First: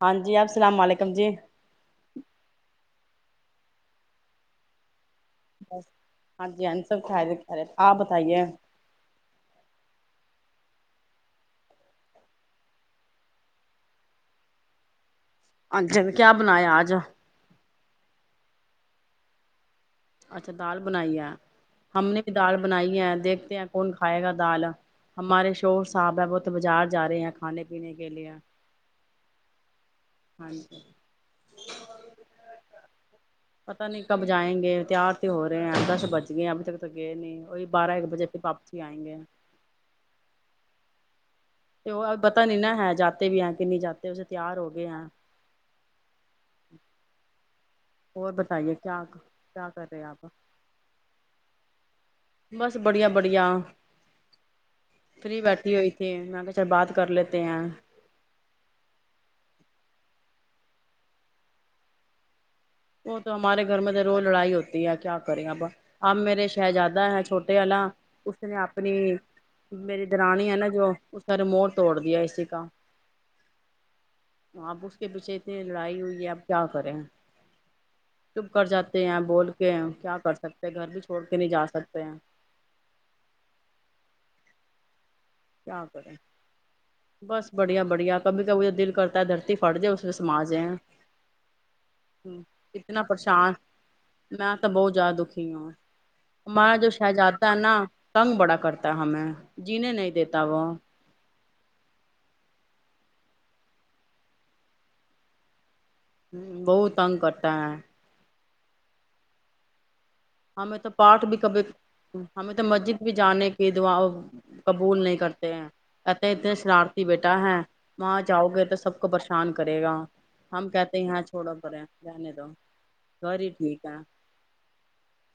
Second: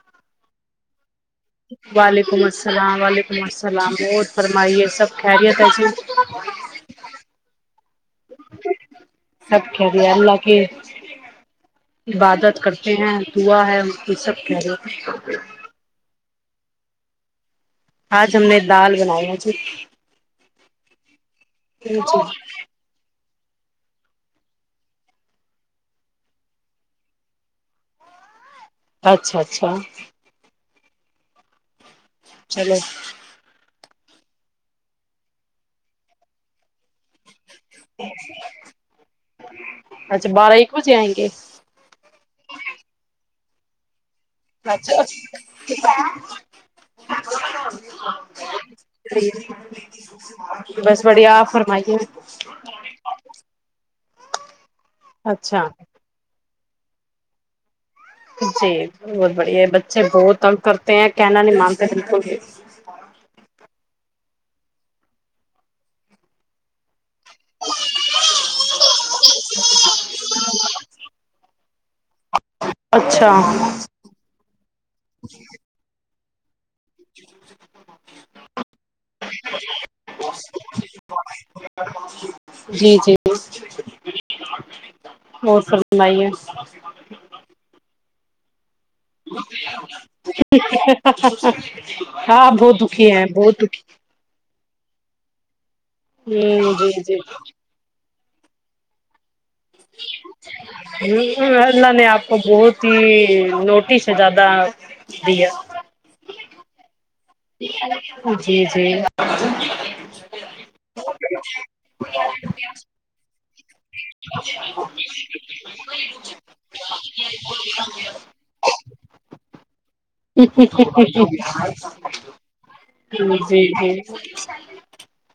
ہاں جی آپ السلام علیکم جی وعلیکم السلام وعلیکم السلام بہت فرمائیے سب خیریت ہے جی ہاں جی ہ سب کا ک آپ بتائیے کہ عبادت کرتے ہیں دعا ہے یہ سب کہ ا ج کیا بنایا آج آج ہم نے دال بناائی ہے جی اچھا دال بنائی ہے جی ہم نے بھی اچھا دال بنائی ہے دیکھ کون کھائے گا دال ہمارے شور صاحب ہے وہ تو بازار جا رہے ہیں کھانے پینے کے لیے اچھا اچھا [inaudible] چلو پتا نہیں کب جائیں گے تیار تو ہو رہے ہیں دش بج گئے ہیں ابھی تک تو گئے نہیں وہی بارہ ایک بجے پ پاپسی ہی آئیں گے ھ آئیں گے تو پتا نہیں نہا ہے جاتتے بھی ہے کنی جاتتے ت اسے تیار ہو گئے ہیں کتا اور بتائیے کیا کیا کر رہے آپ بس بڑھیا آپ فرمائیے بس بڑیا بڑیا فری اچھا بیٹھی ہوئی تھے میں کہ اچھا بات کر لیتے ہیں جی بہت بڑھیا ہے بچے بہت تنگ کرتے ہیں کہنا نہیں مانتے بکل بھی وہ تو ہمارے گھر میں تو روز لڑائی ہوتی ہے کیا کریں اب اب میرے شہزادہ ہیں چھوٹے والا اس نے آ اپنی میری درانی ہے نا جو اسا رموٹ توڑ د ہے کا اچھا اپ اس کے پیچھے اتنی لڑائی ہوئی ہے اب کیا کریں چب کر جاتے ہیں بول کے کیا کر سکتے ہیں گھر بھی چھوڑ کے نہیں جا سکتے ہیں جی جی اور کیا کریں فرمائیے بس بڑھیا بڑھیا [inaudible] کرتا ہے دھرتی پٹ جے اس پ سما جائے ہاں بہت اتنا دکھی ہیں پریشان بہت دکھی میں تو بہت زیادہ دکھی ہوں ہوں ہمارا جی جو جی شہزاد ہے نا تنگ بڑا کرتا ہے ہمیں جیین ن د ابون [inaudible] اللہ نے آپ کو بہت ہی نوٹیس ہے زیادہ دیا [inaudible] سنکٹا جی ج ہمیں تو پارٹ بھی کبھی ہمیں تو مسجد بھی جانے کی دا قبول نہیں کرتے ہیں کہتے اتنے شرارتی بیٹا ہے وہاں جاؤ گے تو سب کو پریشان کرے گا ہم کہتے یہاں چھوڑو پے رہنے دو ج گھر ہی جی ٹھیک جی ہے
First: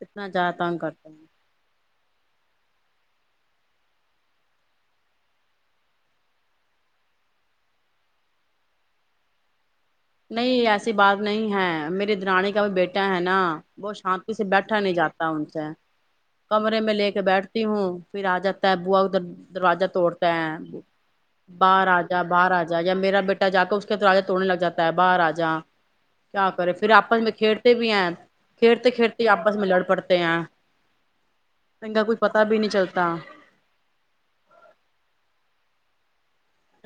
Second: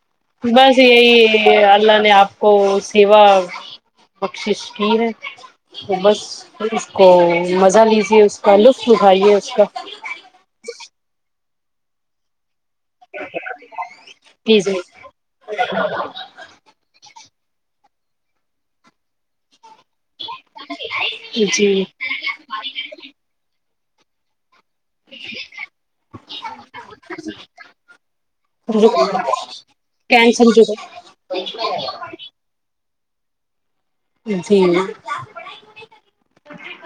اتنا زیادہ تنگ بس کرتے ہیں یہی اللہ نے آپ کو سیوا بخشش کی ہے تو بس اس کو مزہ لیجیے اس کا لطف اٹھائیے اس کا نہیں ایسی بات نہیں ہے میرے درانی بیٹا ہے نا وہ شانتی سے بیٹھا نہیں لیجیے جاتا ان سے کمرے میں لے کے بیٹھتا تی ہوں پھر آ جاتا ہے بو ادھر دروجہ توڑتا ہیں جی بہاجا بہ راجا یا میرا بیٹا جا کے رہ توڑنےگاتا باہر آ جا کیا کرے پھر آپس میں کھیرتے بھی ہیں کھیرتے کھیرتے آپس میں لڑ پڑتے ہیں کینسل جو انن کا کچھ پتا بھی نہیں چلتا کتا جی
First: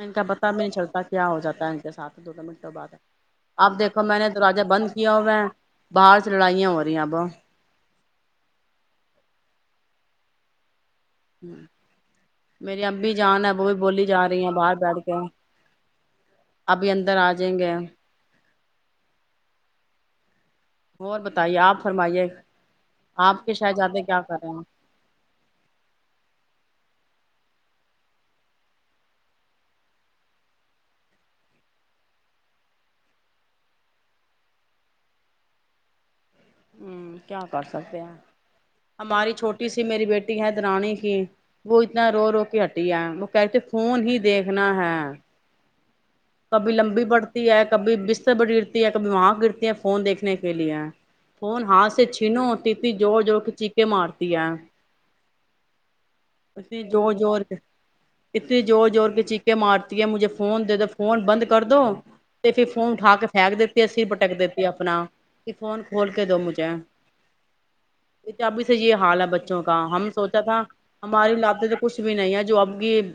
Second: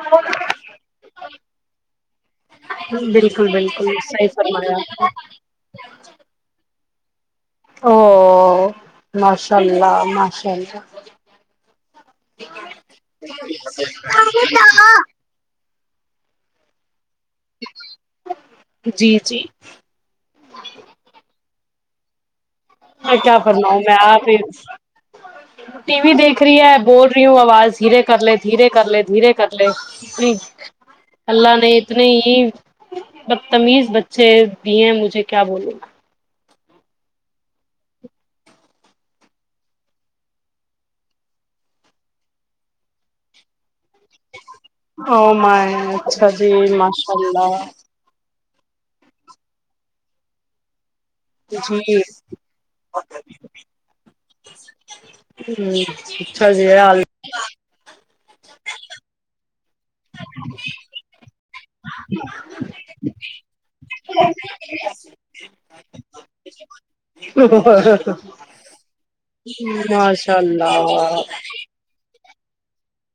ان کا پتا بھی نہیں چلتا کیا ہو جاتا ہے ان کے ساتھ دو دو منٹوں بعد بالکل اب بالکل دیکھو میں صحیح نے تو راجہ فرمایا بند آپ کیا ہو وہ نے باہر سے لڑائیاں ہو پ آبہ او ماشاء اللہ ماشاء اللہ ہ میری ابھی جان ہے وہ بھی بولی جا رہی ہیں باہر بیٹھ کے ابھی اندر ادر آ جائیں گے جی جی اور ب تائی آپ فرمائیے میں کیا آپ کے پرنا میں شہزادے کیا کر پھر رہے ہیں ٹی وی دیکھ رہی ہے بول رہی ہوں آواز دھیرے کر لے دھیرے کر لے دھیرے کر لے اتنی اللہ نے اتنی ہی بدتمیز بچے دی ہیں مجھے کیا بولوں گا ہ کیا کر سکتے ہیں ہماری چھوٹی سی میری بیٹی ہے د رانی کی وہ اتنا رو رو کے ہٹی ہے وہ کہتے خون ہی دیکھنا ہے ب جی ماشاء اللہ سے بڑی گرتی ہے کبھی وہاں گرتی ہیں فون دیکنے کے لیے فون ہاتھ جی سے چھینو ہوتی تھی جوور جوور کے چیخے مارتی ہے ہوں اتنی زور زور کے اتنی زور زور کے چ ے مارتی ہے مجھے فون دے دو فون بند کر دو تو پھر فون اٹھا کے پھینک دیتی ہے سر بھٹک دیتی ہے اپنا کہ فون کھول کے دو مجھے ات ابھی سے یہ حال ہے بچوں کا ہم ماشاء سوچا تھا اللہ ہماری لبتے تو کھ بھی نہیں ہے [unintelligible] جو آب یہ [unintelligible]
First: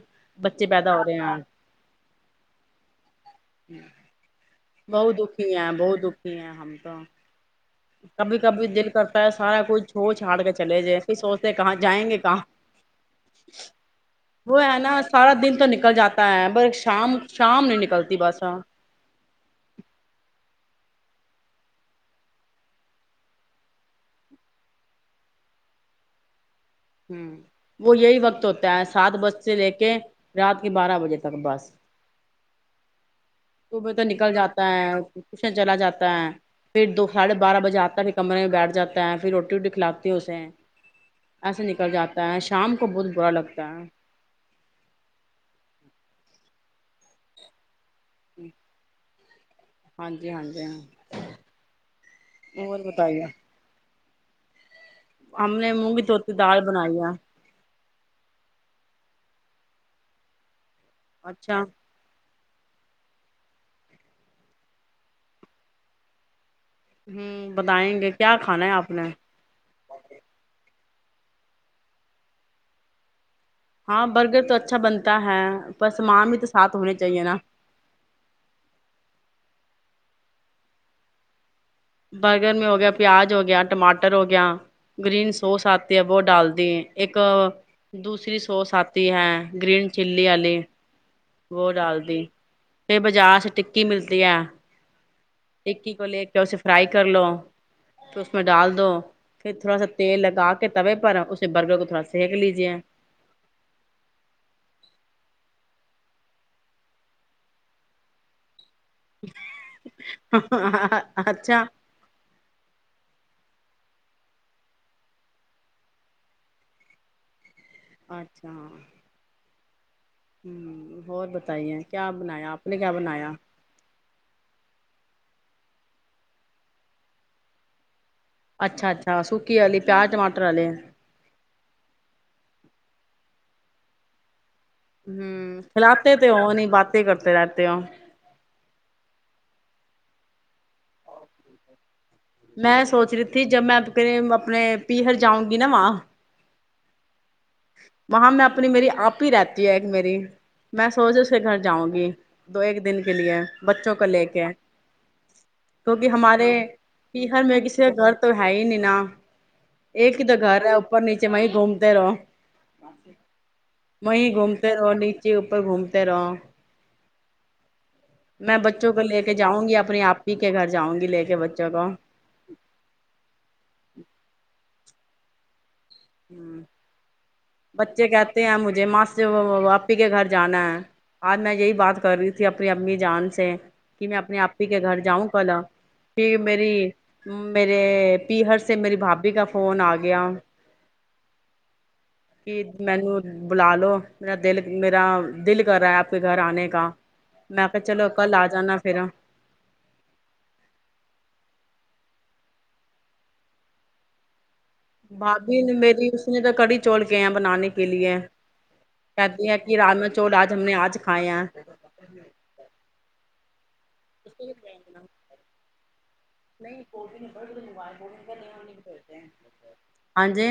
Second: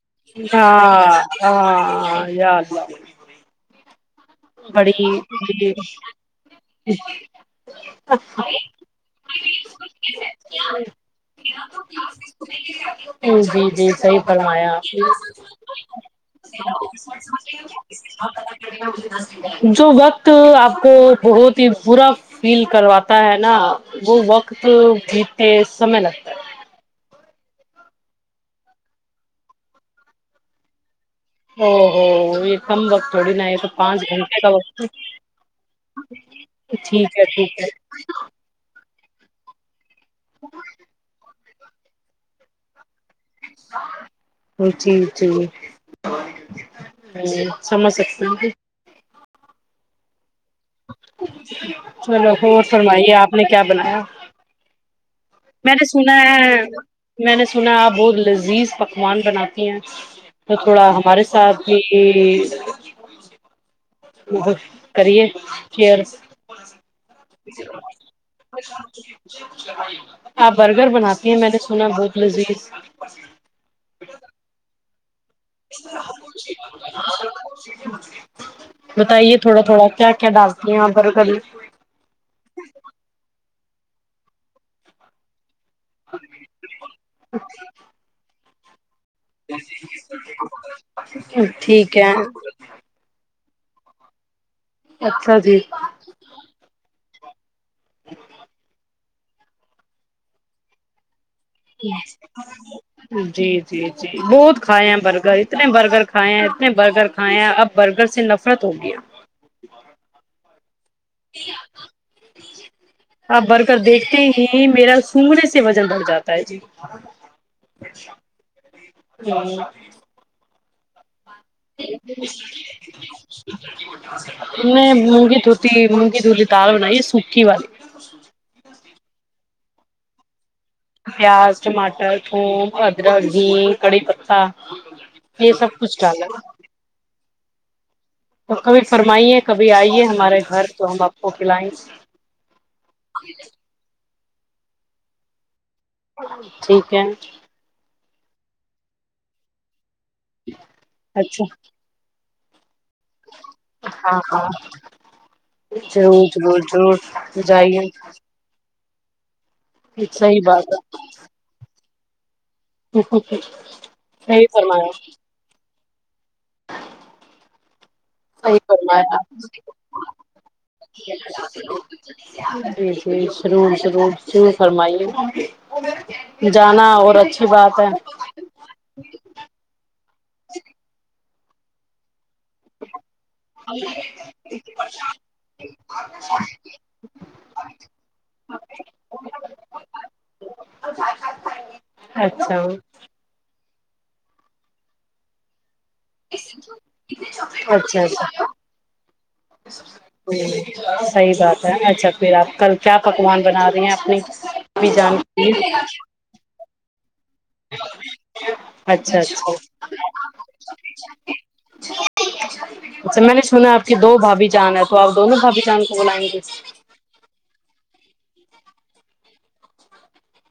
ہاں ہاں یاد [unintelligible] بہت دکھی ہیں بہت دکھی ہیں ہم تو کبھی کبھی دل کرتا ہے سارا کچھ چھوڑ چھاڑ کے چلے جائے پھر سوچتے کہاں جائیں گے کہاں جی جی صحیح وہ ہے فرمایا نا سارا دن تو نکل جاتا ہے ب شام شام نہیں نکلتی بس ہاں جو وقت آپ کوٹ بہت ہی با فیل کرواتا ہے نا وہ وقت جیتتے سمے لگتا ہے ہ وہ یہی وقت ہوتا ہے سات بج سے لے کے رات کے بارہ بجے تک او بس ہو یہ کم وقت تھوڑی نہ ہے تو صبح پانچ نکل گھنٹے کا جاتا وقت ہے ٹیوشن چلا جاتا ہے پھر ٹھیک ہے ٹھیک ہے ت پھر روٹی روٹی کلاات ت سےے ایسے نکل جاتا ہے شام کو بد جی جی جی [unintelligible] سمجھ سکتے ہ ہاں جی ہاں جی ہاں چلو ہو اور فرمائیے بتائیے آپ نے کیا بنایا ہم میں نے مونگ کی سنا دھوتی ہے دال بنائی ہے میں نے سنا آپ بہت لذیذ پک [unintelligible] پکوان بناتی ہیں کچ تھوڑا ہمارے ساتھ اچھا بھی [unintelligible] کریے شئر ہوں بتائیں گے کیا کھانا ہے آپ نے [unintelligible] گھر بناتی ہیں میں نے سنا بہت لذیذ ہاں برگر تو اچھا بنتا ہے پر سامان بھی تو ساتھ ہونے چاہیے نا بتائیے تھوڑا تھوڑا [unintelligible] کیا کیا دس دی ہ پروں کبھی برگر میں ہو گیا پیاز ہو گیا ٹماٹر ہو گیا گرینس سوس آتی ہے وہ ڈال دی ایک دوسری کو ساتھ [unintelligible] ہے گرین چلی والی وہ ڈال ٹھیک ہے دی پھر بازار سے کی ملتی ہے اچھا جی ٹکی کو لے کے اسے فرائی کر لو تو اس میں ڈال دو پھر تھوڑا سا تیل لگا کے توے پر برگر کو تھوڑا سینک لیجیے جی جی جی بہت کھائے ہیں برگر اتنے برگر کھائے ہیں اتنے برگر کھائے ہیں اب برگر سے نفرت ہو گئی ہے ہاں ہاں ا اچھا آپ برگر دیکھتے ہی میرا سگڑے سے وزن بڑھ جاتا ہے جی [unintelligible] اچھا اور بتائیے کیا بنایا آپ نے کیا بنایا نہیں مونگی دھوتی مونگی دھوتی دال بنائی ہے سوکھی والی اچھا اچھا سوکھی کھی والی پیاز ٹماٹر والی پیاز ٹماٹر تھوم ادرک گھی کڑھی پتا ہمم کھلاتے تو ہو نہیں باتیں کرتے رہتے تے ہو تو کبھی فرمائیے کبھی آئیے ہمارے گھر تو ہم آپ کو کھلائیں گے، میں سوچ رہی تھی جب میں اپنے پی ہر جاؤں گی نا وہاں ٹھیک ہے وہاں میں اپنی میری آپی رہتی ہے میری میں سوچ رہی اس کے اچھا گھر جاؤں گی دو ایک دن دن کے لیے بچوں کو ہاں لے کے ہاں کیونکہ ضرور ہمارے ضرور ضرور پیہر میں جائیے کسی کا گھر تو ہے ہی نہیں نا ایک ہی تو صحیح گھر ہے بات اوپر نیچے وہیں گھومتے رہو ہے صحیح وہیں گھومتے رہو نیچے اوپر گھومتے تیرہ [unintelligible] فرم جی میں بچوں کو لے کے جرور جاؤں گی اپنے آپی سرور کے گھر جاؤں گی لے کے ش بچوں کو فرم۔۔ [unintelligible] [inaudible] گ ہ بات بچے کہتے ہیں مجھے ماں ہے باپی کے گھر جانا ہے آج میں یہی بات کر رہی ت اپنی امی جان سے کہ میں اپنے آپی کے گھر جاؤں کل پ میری میرے پی ہر سے میری بھابھی کا فون آ گیا کہ اچھا منو بلا لو میرا دل میرا دل [unintelligible] کر رہا ہے آپ کے گھر آنے کا میں کہ اچھا چلو اچھا کل ہ آ جانا پھر صحیح بات ہے اچھا پھر آپ کل کیا پکوان بنا رہے ہیں اپنی بھی جان کے بھابھی لیے نے میری اسی نے تو کڑی چوول بنانے کے لیے اچھا کہتی اچھا ہیں کہ راما چول آج ہم نے آج کھائے اچھا میں نے سنا آپ کی دو بھابھی جان ہے تو آپ دونوں بھابھی جان کو بلائیں گے نہیں کو نے بڑے منوایا کو ہاں جی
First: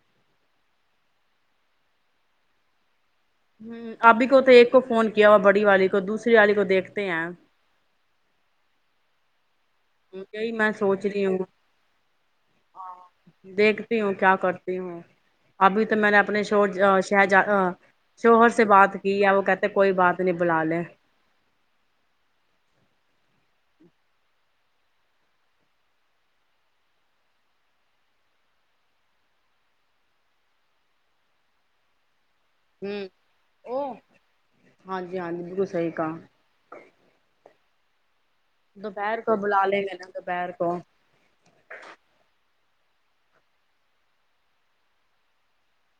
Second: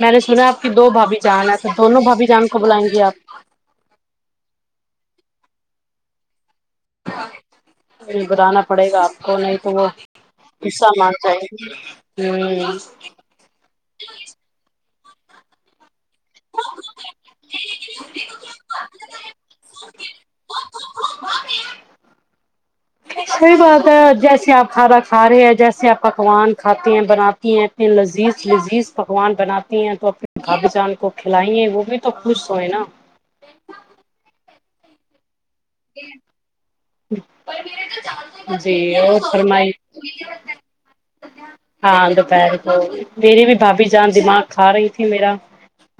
میں نے سنا آپ کی دو بھابھی جان ایسا دونوں بھابھی جان کو بلائیں گے آپ ہ ابھی کو تو ایک کو فون کیا ہوا بڑی والی کو دوسری والی کو تو بتانا پڑے گا آپ کو ہو نہیں تو یہی میں ایسا سوچ م رہی ہے ہوں ہوں دیکھتی ہوں کیا کرتی ہوں ابھی تو میں نے اپنے شر شہجہ شوہر سے بات کی ہے وہ کہتے کوئی بات نہیں بلا لے صحی بات ہے جیسے آپ کھانا کھا رہے ہیں جیسے آپ پکوان کھاتے ہیں بناتی ہیں اپنے لذیذ لذیذ پکوان بناتی ہیں تو اپنے بھابھی جان کو کھلائی ہیں وہ بھی تو خوش ہوئے نا [inaudible] ہاں جی ہاں جی گسئی کا پر میرے تو چ جی اور بلا فرمائی لیں گے نا دوپہر کو ہاں دوپہر میری بھی بھاابھی جان دماغ کھا رہی تھی میرا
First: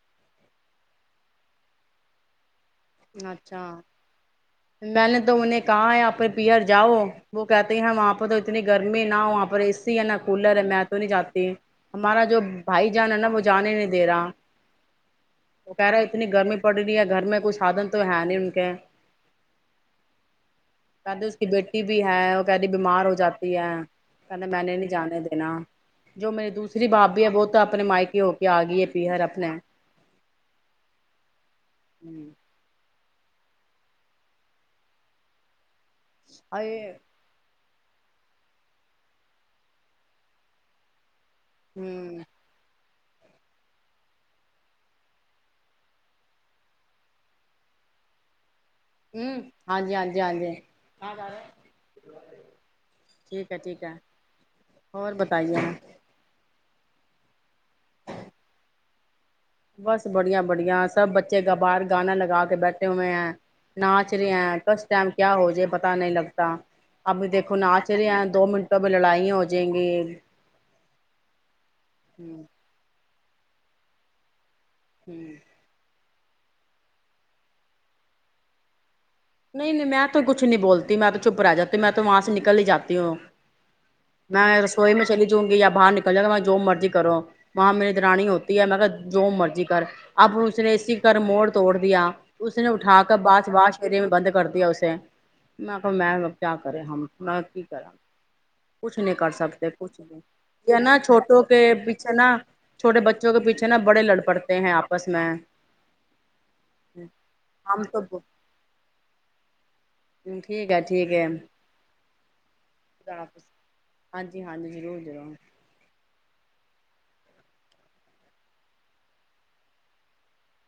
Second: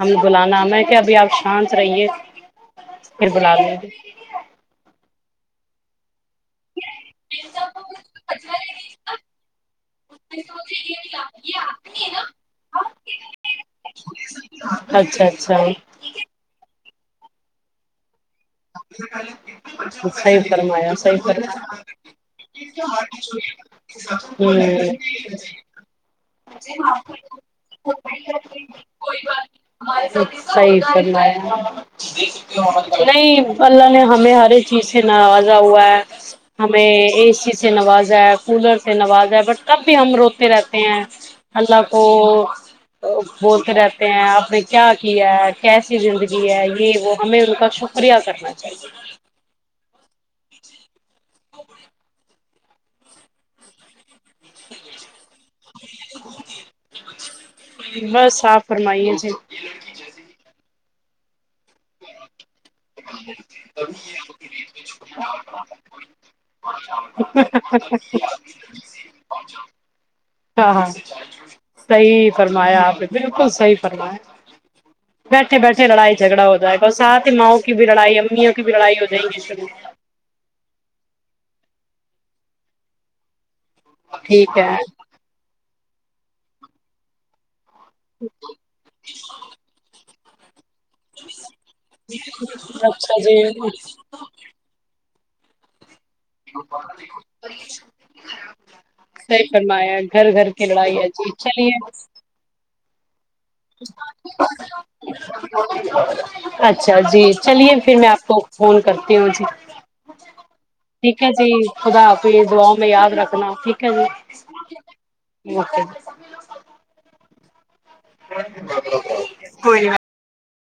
ہم بلانا میں کیا ابھی آپ شانت رہیے بھر بلا اچھا میں نے تو انہیں کہا ہے پ پئر جاؤ وہ کہتے ہیں ہم وہاں پہ تو اتنی گرمی نہ ہو وہاں پر نہا کولر ہے میں تو نہیں جاتی ہمارا جو بھائی جان ہے نا وہ جان ہی نہیں دے رہا اچھا وہ کہہ رہا اچھا اتنی گرمی پڑ رہی ہے گھر میں کچھ سادن تو ہے نہیں ان کے س فرمام س ف کہتے اس کی بیٹی بھی ہے وہ کہہ رہی بیمار ہو جاتی ہے س کہنا میں نے نہیں جانے دینا جو میری دوسری بھابھی ہے وہ تو اپنے مائکے ہو کے آ گئی ہے پیہر اپنے فرما ہو نہیں اللہ نے ہمیں ہر ایک چیز سے ناراضا ہوا ہے ارے ہمیں اس چیز [inaudible] [unintelligible] سے نوازا ہے کولر سے نوازا ہے بٹ کب بھی ہم روتے رہتے ہیں اللہ پ ہوں بولتے رہتے ہیں آپ نے کیا کیا ہے کیسی زندگی ہے یہ وہ ہمیں ان کا شکر برییا کرنا چاہیے ہ ہاں جی ہاں جی ہاں جی ٹھیک ہے ٹھیک ہے اور بتائیے بس آپ فرمائیے جی بس بڑیا بڑیا سب بچے کبار گانا لگا کے بیٹھے ہوئے ہیں ناچ رہے ہیں کس ٹائم کیا ہو جائے پت نہیں لگتا ابھی دیکھو ناچ رہے ہیں دو منٹوں میں لڑائ ہو جائیں گی ہاں ہاں صحی فرمایا آپ نے بالکل صحیح فرو ہے بیٹھے بیٹھے لڑائی جھگڑا ہو جائے گ اور سات ہی ماؤں کی بھی لڑائی اممیوں کی بھی لڑائی ہوتی نہیں نہیں میں تو کچ نہیں بولتی میں تو چپ رہ جاتی میں تو وہاں سے نکل ہی جاتی ہوں ٹھیک میں ہے رسوئی میں چلی جاؤں گییا باہر نکل جائےا میں جو مرضی کرو وہاں میری درانی ہوتی ہے میں کہ جو مرضی کر ابو نے اسی کر موڑ توڑ دیا اس نے اٹھا کر اچھا جی باش واش صحیح فری میں بند کر دیا اسے نہ [unintelligible] میں کیا کرے ہم میں کی کرا کچھ نہیں کر سکتے فرمایا کچھ نہیں گھر گھر کی یہ لڑائی نا ہے جی چھوٹوں کے چلیے پیچھے نا چھٹے بچ میں اچھا جی چلیے ہم پھر میں تو آپ کو فون کرتی ہ مجھے ٹھیک ہے جی خدا اپ دعاؤ میں یاد خدا حافظ رکھنا ٹھیک ہے ہاں ہاں ضرور ضرور جی اوکے کوئی نہیں بات